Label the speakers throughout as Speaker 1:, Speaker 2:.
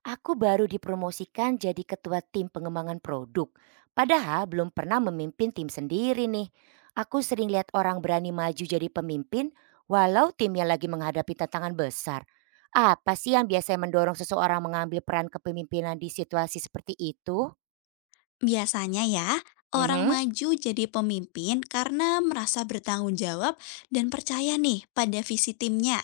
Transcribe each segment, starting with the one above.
Speaker 1: Aku baru dipromosikan jadi ketua tim pengembangan produk. Padahal belum pernah memimpin tim sendiri nih. Aku sering lihat orang berani maju jadi pemimpin walau timnya lagi menghadapi tantangan besar. Apa sih yang biasanya mendorong seseorang mengambil peran kepemimpinan di situasi seperti itu?
Speaker 2: Biasanya ya, orang
Speaker 1: Mhm.
Speaker 2: maju jadi pemimpin karena merasa bertanggung jawab dan percaya nih pada visi timnya.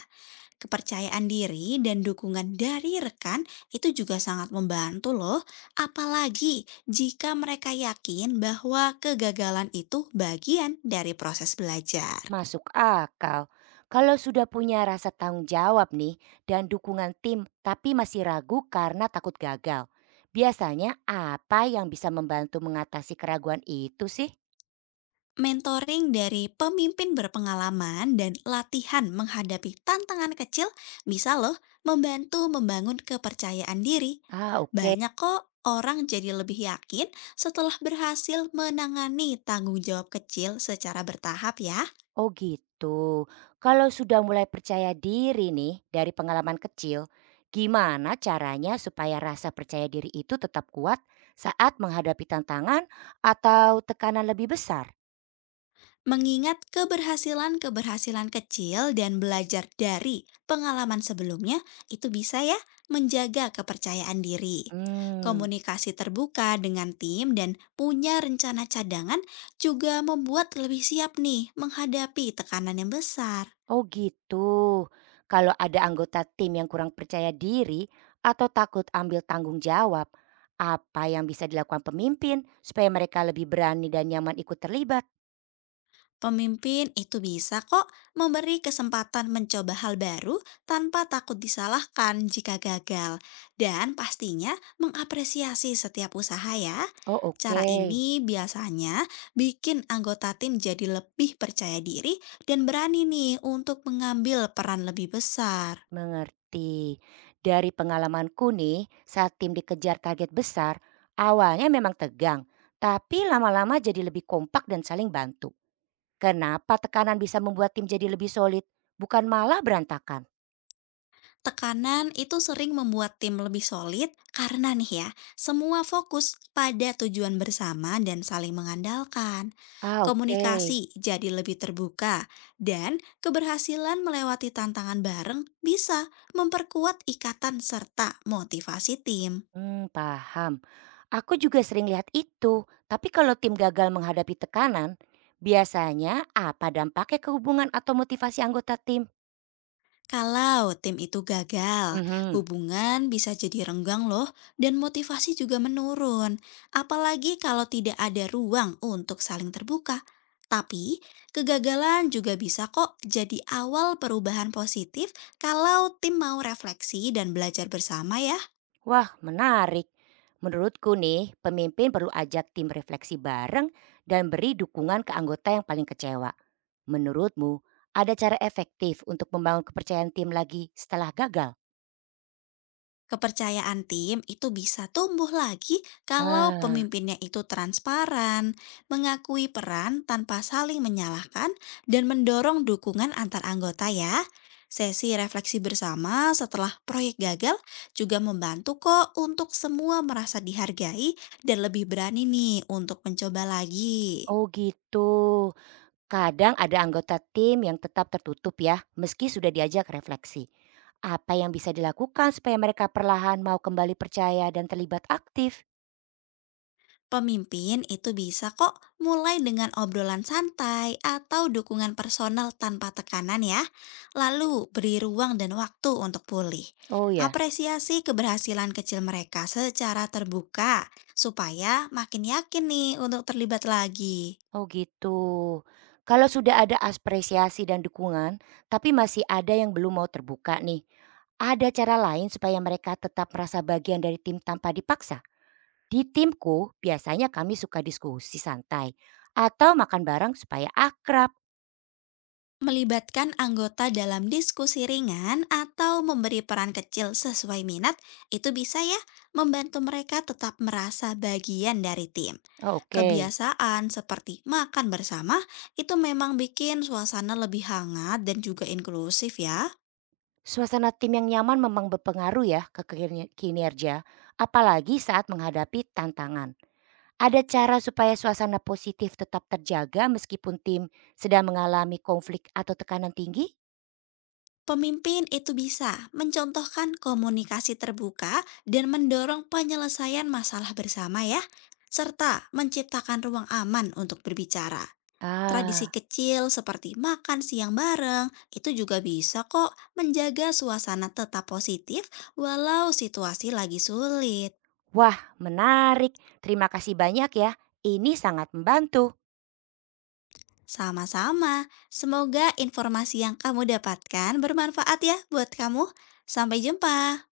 Speaker 2: Kepercayaan diri dan dukungan dari rekan itu juga sangat membantu loh. Apalagi jika mereka yakin bahwa kegagalan itu bagian dari proses belajar.
Speaker 1: Masuk akal. Kalau sudah punya rasa tanggung jawab nih dan dukungan tim tapi masih ragu karena takut gagal. Biasanya apa yang bisa membantu mengatasi keraguan itu sih?
Speaker 2: Mentoring dari pemimpin berpengalaman dan latihan menghadapi tantangan kecil bisa loh membantu membangun kepercayaan diri.
Speaker 1: Ah, oke.
Speaker 2: Banyak kok orang jadi lebih yakin setelah berhasil menangani tanggung jawab kecil secara bertahap ya.
Speaker 1: Oh gitu. Kalau sudah mulai percaya diri nih dari pengalaman kecil, gimana caranya supaya rasa percaya diri itu tetap kuat saat menghadapi tantangan atau tekanan lebih besar?
Speaker 2: Mengingat keberhasilan-keberhasilan kecil dan belajar dari pengalaman sebelumnya, itu bisa ya menjaga kepercayaan diri.
Speaker 1: Hmm.
Speaker 2: Komunikasi terbuka dengan tim dan punya rencana cadangan juga membuat lebih siap nih menghadapi tekanan yang besar.
Speaker 1: Oh gitu. Kalau ada anggota tim yang kurang percaya diri atau takut ambil tanggung jawab, apa yang bisa dilakukan pemimpin supaya mereka lebih berani dan nyaman ikut terlibat?
Speaker 2: Pemimpin itu bisa kok memberi kesempatan mencoba hal baru tanpa takut disalahkan jika gagal, dan pastinya mengapresiasi setiap usaha. Ya,
Speaker 1: Oh
Speaker 2: cara
Speaker 1: oke,
Speaker 2: ini biasanya bikin anggota tim jadi lebih percaya diri dan berani nih untuk mengambil peran lebih besar.
Speaker 1: mengerti. Dari pengalamanku nih, saat tim dikejar target besar, awalnya memang tegang, tapi lama-lama jadi lebih kompak dan saling bantu. Kenapa tekanan bisa membuat tim jadi lebih solid, bukan malah berantakan?
Speaker 2: Tekanan itu sering membuat tim lebih solid karena nih ya, semua fokus pada tujuan bersama dan saling mengandalkan.
Speaker 1: Ah, oke.
Speaker 2: Komunikasi jadi lebih terbuka, dan keberhasilan melewati tantangan bareng bisa memperkuat ikatan serta motivasi tim.
Speaker 1: Mmm, paham. Aku juga sering lihat itu, tapi kalau tim gagal menghadapi tekanan, biasanya apa dampaknya ke hubungan atau motivasi anggota tim?
Speaker 2: Kalau tim itu gagal,
Speaker 1: Mhm.
Speaker 2: hubungan bisa jadi renggang loh, dan motivasi juga menurun. Apalagi kalau tidak ada ruang untuk saling terbuka. Tapi, kegagalan juga bisa kok jadi awal perubahan positif kalau tim mau refleksi dan belajar bersama ya.
Speaker 1: Wah, menarik. Menurutku nih, pemimpin perlu ajak tim refleksi bareng dan beri dukungan ke anggota yang paling kecewa. Menurutmu, ada cara efektif untuk membangun kepercayaan tim lagi setelah gagal?
Speaker 2: Kepercayaan tim itu bisa tumbuh lagi kalau
Speaker 1: Ah,
Speaker 2: pemimpinnya itu transparan, mengakui peran tanpa saling menyalahkan, dan mendorong dukungan antar anggota ya. Sesi refleksi bersama setelah proyek gagal juga membantu kok untuk semua merasa dihargai dan lebih berani nih untuk mencoba lagi.
Speaker 1: oh gitu. Kadang ada anggota tim yang tetap tertutup ya, meski sudah diajak refleksi. Apa yang bisa dilakukan supaya mereka perlahan mau kembali percaya dan terlibat aktif?
Speaker 2: Pemimpin itu bisa kok mulai dengan obrolan santai atau dukungan personal tanpa tekanan ya. Lalu beri ruang dan waktu untuk pulih.
Speaker 1: Oh ya,
Speaker 2: Apresiasi keberhasilan kecil mereka secara terbuka supaya makin yakin nih untuk terlibat lagi.
Speaker 1: oh gitu. Kalau sudah ada apresiasi dan dukungan, tapi masih ada yang belum mau terbuka nih. Ada cara lain supaya mereka tetap merasa bagian dari tim tanpa dipaksa? Di timku, biasanya kami suka diskusi santai atau makan bareng supaya akrab.
Speaker 2: Melibatkan anggota dalam diskusi ringan atau memberi peran kecil sesuai minat itu bisa ya membantu mereka tetap merasa bagian dari tim.
Speaker 1: Oh, oke.
Speaker 2: Kebiasaan seperti makan bersama itu memang bikin suasana lebih hangat dan juga inklusif ya.
Speaker 1: Suasana tim yang nyaman memang berpengaruh ya ke kinerja, apalagi saat menghadapi tantangan. Ada cara supaya suasana positif tetap terjaga meskipun tim sedang mengalami konflik atau tekanan tinggi?
Speaker 2: Pemimpin itu bisa mencontohkan komunikasi terbuka dan mendorong penyelesaian masalah bersama ya, serta menciptakan ruang aman untuk berbicara. Tradisi
Speaker 1: Ah,
Speaker 2: kecil seperti makan siang bareng itu juga bisa kok menjaga suasana tetap positif walau situasi lagi sulit.
Speaker 1: wah, menarik. Terima kasih banyak ya. Ini sangat membantu.
Speaker 2: Sama-sama, semoga informasi yang kamu dapatkan bermanfaat ya buat kamu. Sampai jumpa.